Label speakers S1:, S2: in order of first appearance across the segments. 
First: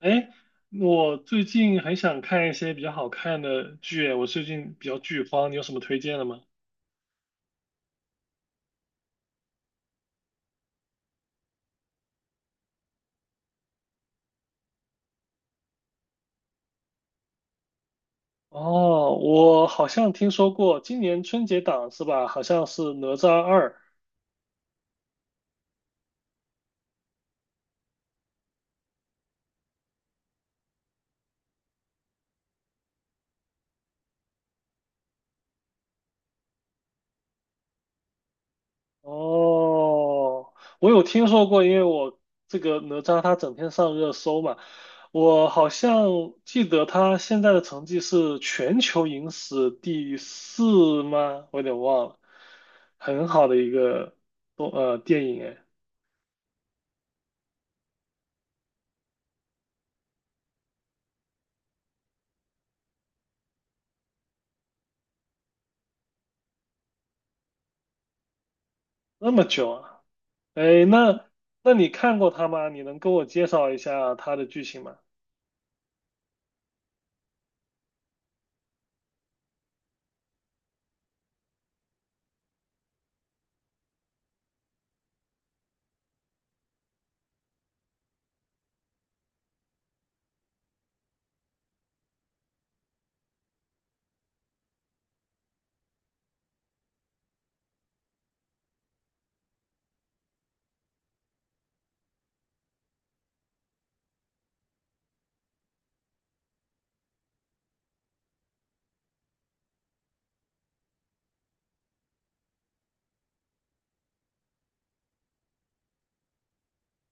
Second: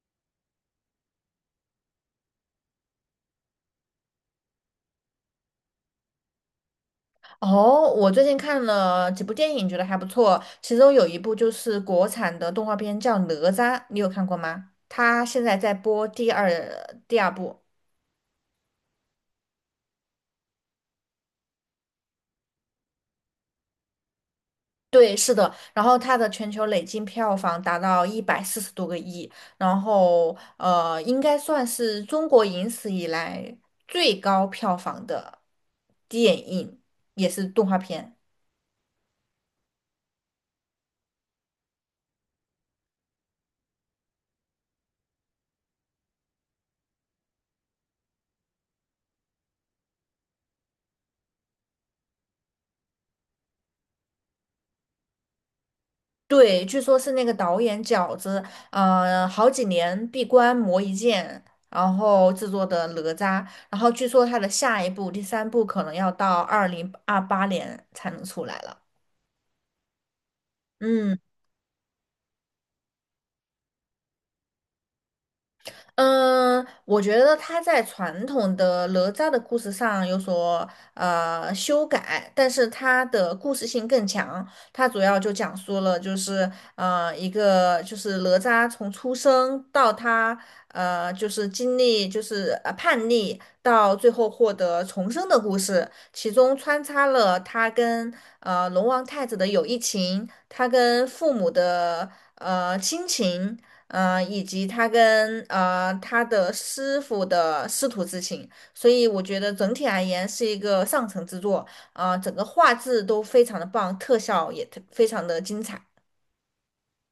S1: 哎，我最近很想看一些比较好看的剧，我最近比较剧荒，你有什么推荐的吗？
S2: 哦，我最近看了几部电影，觉得还不错。其中有一部就是国产的动画片，叫《哪吒》，你有看过吗？它现在在播第二部。
S1: 哦，我好像听说过今年春节档是吧？好像是《哪吒二》。
S2: 对，是的。然后它的全球累计票房达到140多个亿，然后应该算是中国影史以来最高票房的电影，也是动画片。
S1: 哦，我有听说过，因为我这个哪吒它整天上热搜嘛，我好像记得他现在的成绩是全球影史第四吗？我有点忘了，很好的一个动电影哎，
S2: 对，据说是那个导演饺子，呃，好几年闭关磨一剑，然后制作的哪吒，然后据说他的下一部第三部可能要到2028年才能出来了。
S1: 那么久啊！哎，
S2: 嗯。
S1: 那你看过他吗？你能跟我介绍一下他的剧情吗？
S2: 嗯，我觉得它在传统的哪吒的故事上有所修改，但是它的故事性更强。它主要就讲述了就是一个就是哪吒从出生到他就是经历就是叛逆到最后获得重生的故事，其中穿插了他跟龙王太子的友谊情，他跟父母的亲情。嗯，以及他跟他的师傅的师徒之情，所以我觉得整体而言是一个上乘之作，呃，整个画质都非常的棒，特效也特非常的精彩。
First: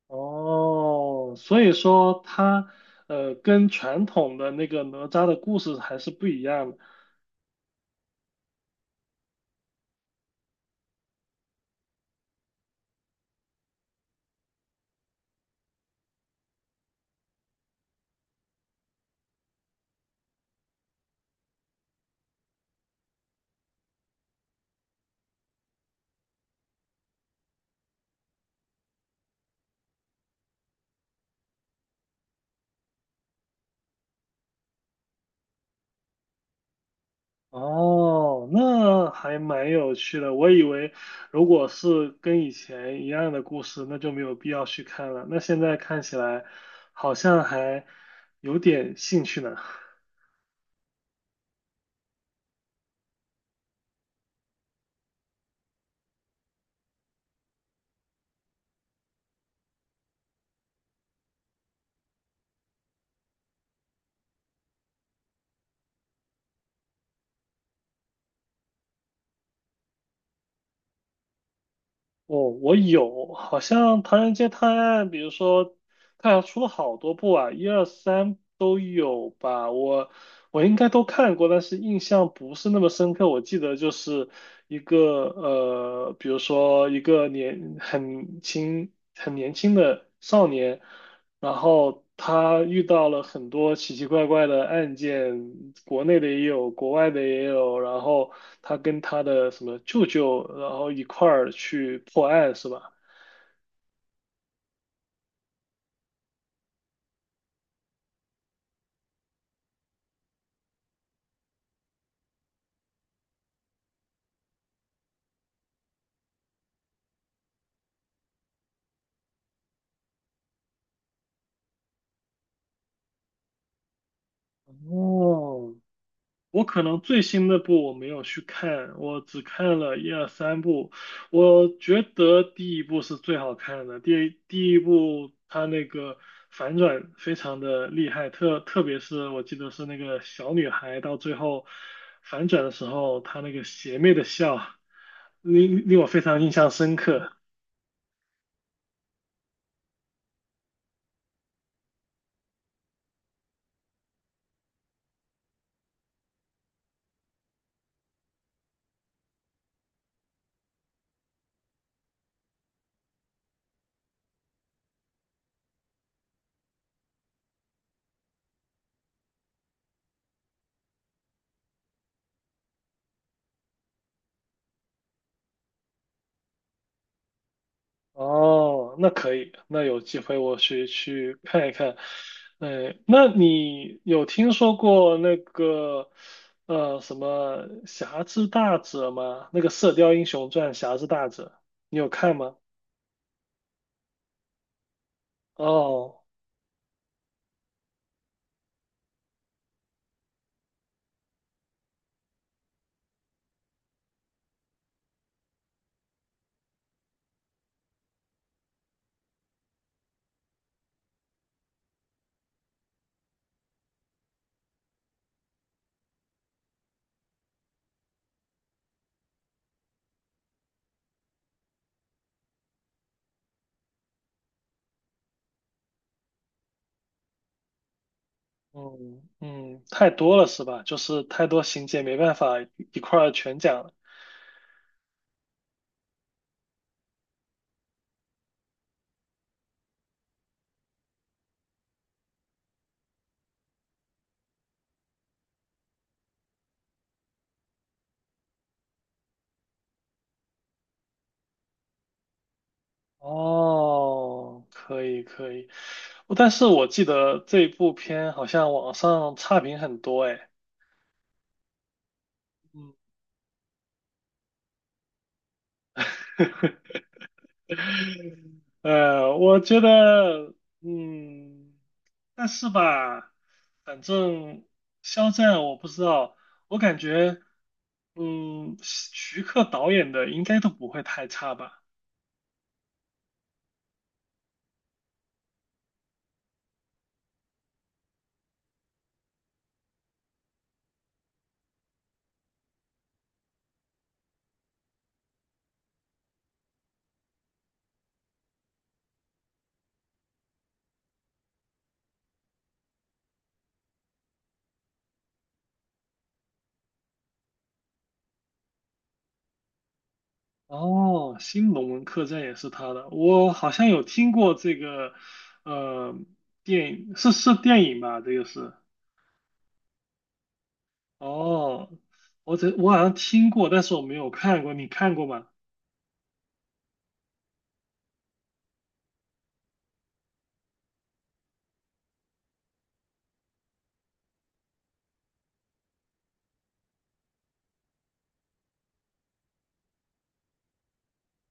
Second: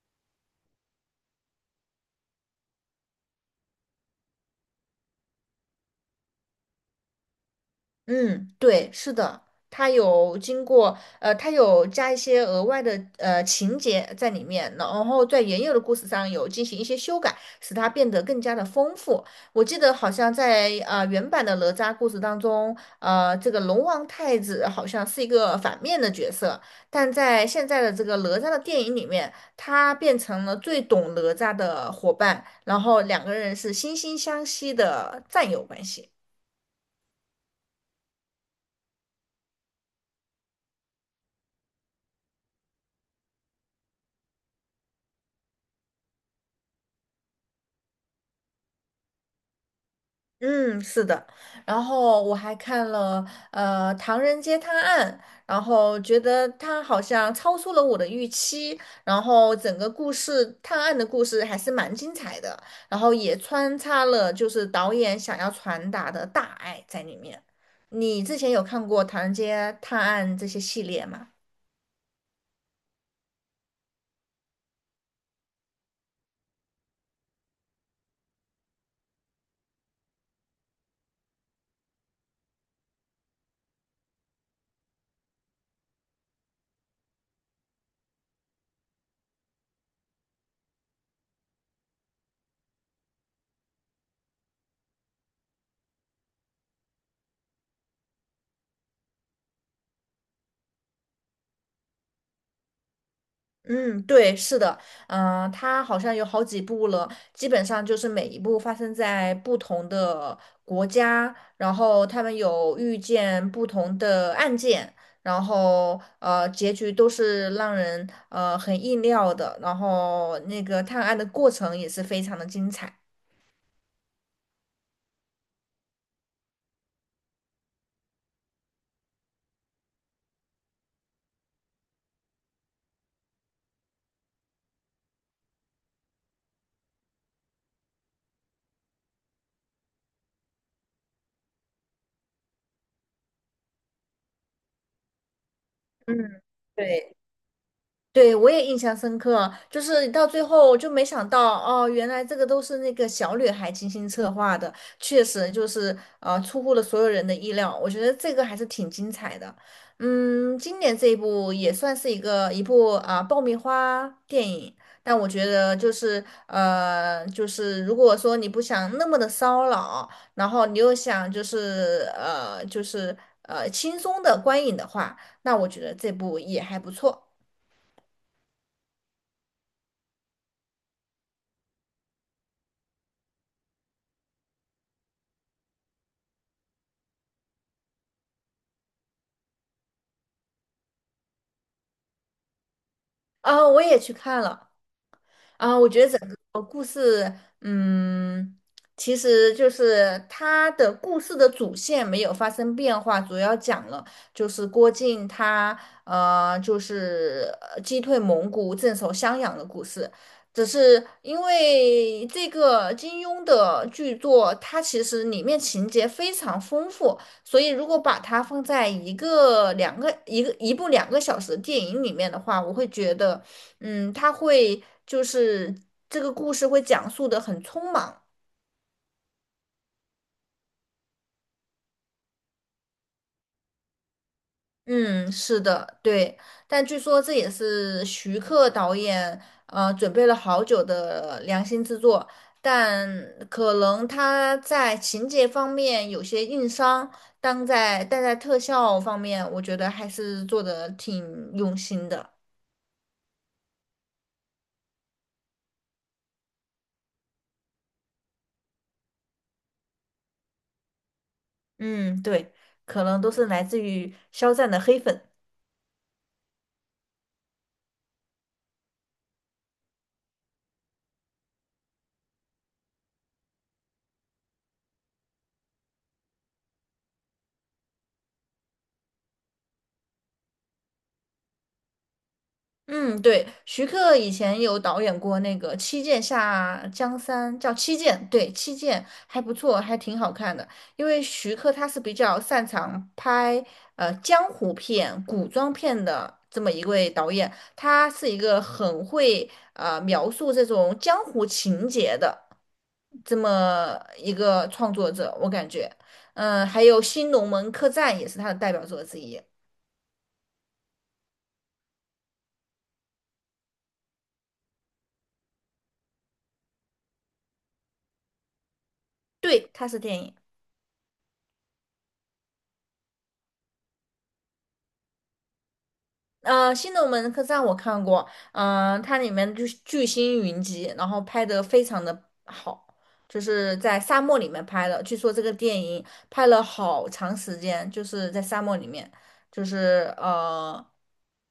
S1: 哦，所以说他跟传统的那个哪吒的故事还是不一样的。
S2: 嗯，对，是的，它有经过，呃，它有加一些额外的情节在里面，然后在原有的故事上有进行一些修改，使它变得更加的丰富。我记得好像在原版的哪吒故事当中，呃，这个龙王太子好像是一个反面的角色，但在现在的这个哪吒的电影里面，他变成了最懂哪吒的伙伴，然后两个人是惺惺相惜的战友关系。
S1: 哦，那还蛮有趣的。我以为如果是跟以前一样的故事，那就没有必要去看了。那现在看起来好像还有点兴趣呢。
S2: 嗯，是的，然后我还看了《唐人街探案》，然后觉得它好像超出了我的预期，然后整个故事探案的故事还是蛮精彩的，然后也穿插了就是导演想要传达的大爱在里面。你之前有看过《唐人街探案》这些系列吗？
S1: 哦，我有，好像《唐人街探案》，比如说，它好像出了好多部啊，一二三都有吧。我应该都看过，但是印象不是那么深刻。我记得就是一个比如说一个年很轻很年轻的少年，然后他遇到了很多奇奇怪怪的案件，国内的也有，国外的也有，然后他跟他的什么舅舅，然后一块儿去破案，是吧？
S2: 嗯，对，是的，嗯、它好像有好几部了，基本上就是每一部发生在不同的国家，然后他们有遇见不同的案件，然后结局都是让人很意料的，然后那个探案的过程也是非常的精彩。
S1: 哦，我可能最新的部我没有去看，我只看了一二三部。我觉得第一部是最好看的，第一部它那个反转非常的厉害，特别是我记得是那个小女孩到最后反转的时候，她那个邪魅的笑，令我非常
S2: 嗯，
S1: 印象深
S2: 对。
S1: 刻。
S2: 对，我也印象深刻，就是到最后就没想到哦，原来这个都是那个小女孩精心策划的，确实就是出乎了所有人的意料。我觉得这个还是挺精彩的。嗯，今年这一部也算是一部啊、爆米花电影，但我觉得就是如果说你不想那么的骚扰，然后你又想就是轻松的观影的话，那我觉得这部也还不错。
S1: 哦，那可以，那有机会我去看一看。哎，那你有听说过那个什么《侠之大者》吗？那个《射雕英雄传》《侠之大者》，你有看吗？
S2: 啊，我也去看了啊，我觉得
S1: 哦，
S2: 整个故事，嗯，其实就是它的故事的主线没有发生变化，主要讲了就是郭靖他就是击退蒙古、镇守襄阳的故事。只是因为这个金庸的巨作，它其实里面情节非常丰富，所以如果把它放在一个两个一个一部两个小时的电影里面的话，我会觉得。嗯，他会就是这个故事会讲述的很匆忙。
S1: 嗯嗯，太多了是吧？就是太多情节没办法一块儿全讲了。
S2: 嗯，是的，对。但据说这也是徐克导演准备了好久的良心之作，但可能他在情节方面有些硬伤，但在特效方面，我觉得还是做的挺用心的。
S1: 哦，可以可以，但是我记得这部片好像网上差评很多哎。
S2: 嗯，对，
S1: 嗯。
S2: 可能都是来自于肖战的黑粉。
S1: 我觉得，嗯，但是吧，反正肖战我不知道，我感觉，嗯，徐克导演的应该都不会太差吧。
S2: 嗯，对，徐克以前有导演过那个《七剑下江山》，叫《七剑》，对，《七剑》还不错，还挺好看的。因为徐克他是比较擅长拍江湖片、古装片的这么一位导演，他是一个很会描述这种江湖情节的这么一个创作者，我感觉，嗯、还有《新龙门客栈》也是他的代表作之一，
S1: 哦，《新龙门客栈》也是他的，我好像有听过这个，呃，电影是电影吧？这个是，
S2: 对，他是电影。
S1: 哦，我好像听过，但是我没有看过，你看过吗？
S2: 呃，《新龙门客栈》我看过，嗯、它里面就是巨星云集，然后拍的非常的好，就是在沙漠里面拍的。据说这个电影拍了好长时间，就是在沙漠里面，就是呃，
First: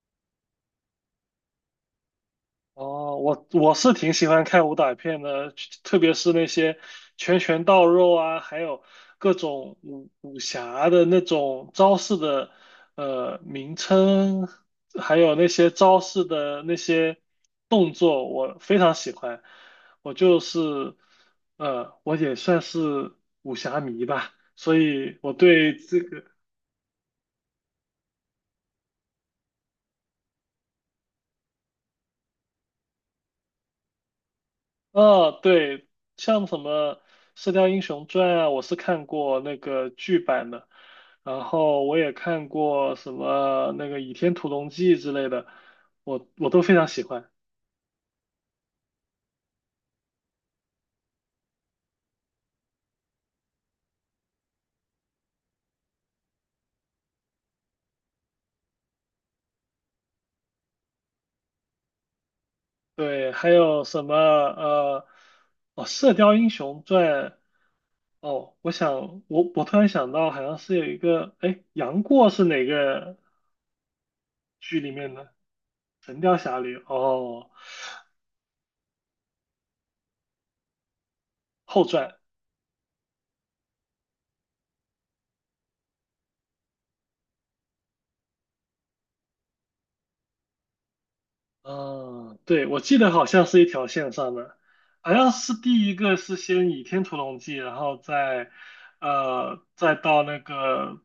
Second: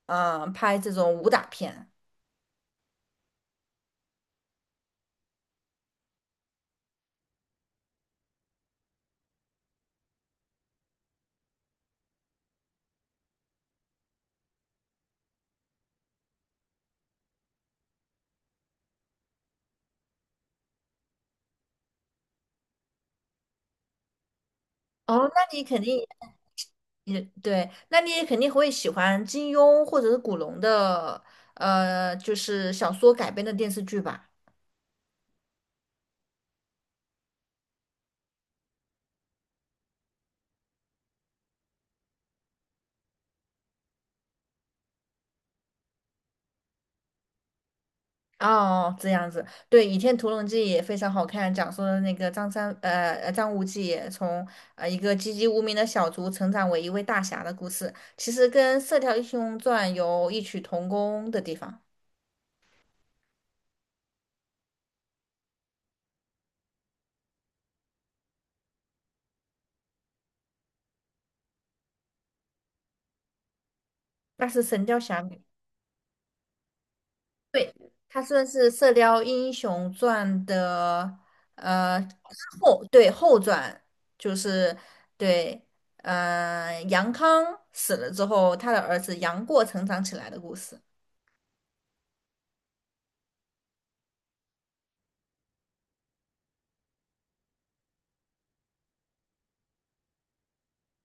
S2: 呃，拍这种武打片。
S1: 哦，我是挺喜欢看武打片的，特别是那些拳拳到肉啊，还有各种武侠的那种招式的名称，还有那些招式的那些动作，我非常喜欢。我就是我也算是武侠迷吧，所以
S2: 哦，
S1: 我
S2: 那你
S1: 对
S2: 肯
S1: 这
S2: 定
S1: 个。
S2: 也对，那你也肯定会喜欢金庸或者是古龙的，呃，就是小说改编的电视剧吧？
S1: 啊，对，像什么《射雕英雄传》啊，我是看过那个剧版的，然后我也看过什么那个《倚天屠龙记》之类的，我都非常喜欢。
S2: 哦，这样子，对，《倚天屠龙记》也非常好看，讲述了那个张三，呃，呃张无忌从一个籍籍无名的小卒成长为一位大侠的故事，其实跟《射雕英雄传》有异曲同工的地方，
S1: 对，还有什么哦，《射雕英雄传》，哦，我想我突然想到，好像是有一个，哎，杨过是哪个
S2: 那是
S1: 剧
S2: 《神
S1: 里
S2: 雕
S1: 面的？
S2: 侠侣》，
S1: 《神雕侠侣》哦，
S2: 对，它算是《射雕英雄传》的
S1: 后
S2: 呃，
S1: 传。
S2: 对，后传，就是对，呃，杨康死了之后，他的儿子杨过成长起来的故事。
S1: 嗯，对，我记得好像是一条线上的，好像是第一个是先倚天屠龙记，然后再，再到那个，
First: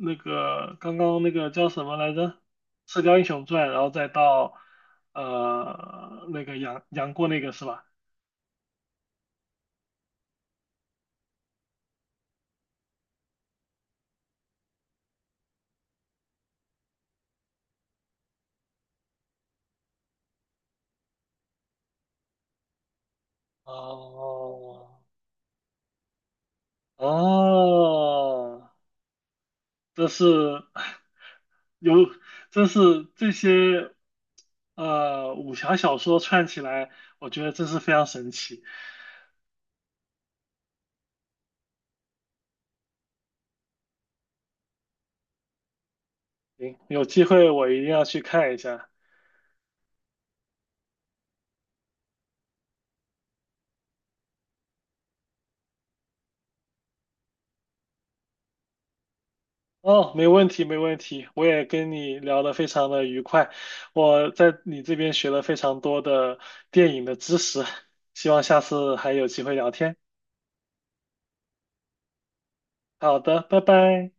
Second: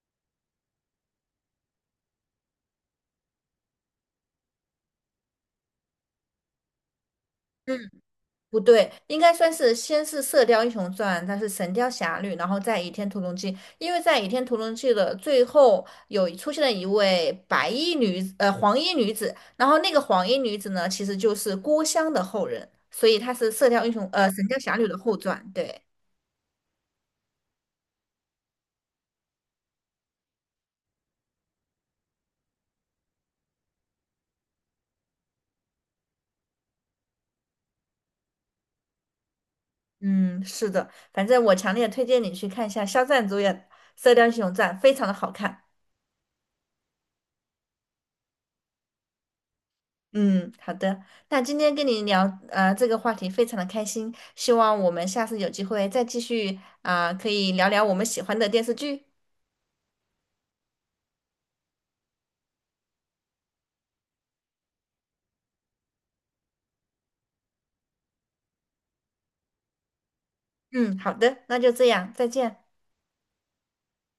S1: 那个刚刚那个叫什么来着，《射雕英雄传》，然后再到，那个杨过那个是
S2: 嗯。
S1: 吧？
S2: 不对，应该算是先是《射雕英雄传》，它是《神雕侠侣》，然后再《倚天屠龙记》。因为在《倚天屠龙记》的最后有出现了一位白衣女子，呃，黄衣女子。然后那个黄衣女子呢，其实就是郭襄的后人，所以她是《射雕英雄》呃《神雕侠侣》
S1: 哦，
S2: 的后传。对，
S1: 哦，这是。有，真是这些武侠小说串起来，我觉得真是非常神奇。
S2: 嗯，是的，反正我强烈推荐你去看一下肖战主演《射雕英雄传》，非常的好看。
S1: 行，有机会我一定要去看一下。
S2: 嗯，好的。那今天跟你聊这个话题非常的开心，希望我们下次有机会再继续啊、可以聊聊我们喜欢的电视剧。
S1: 哦，没问题，没问题。我也跟你聊得非常的愉快，我在你这边学了非常多的电影的知识，希望下次还有机会聊天。
S2: 嗯，好的，那就这样，再见。
S1: 好的，拜拜。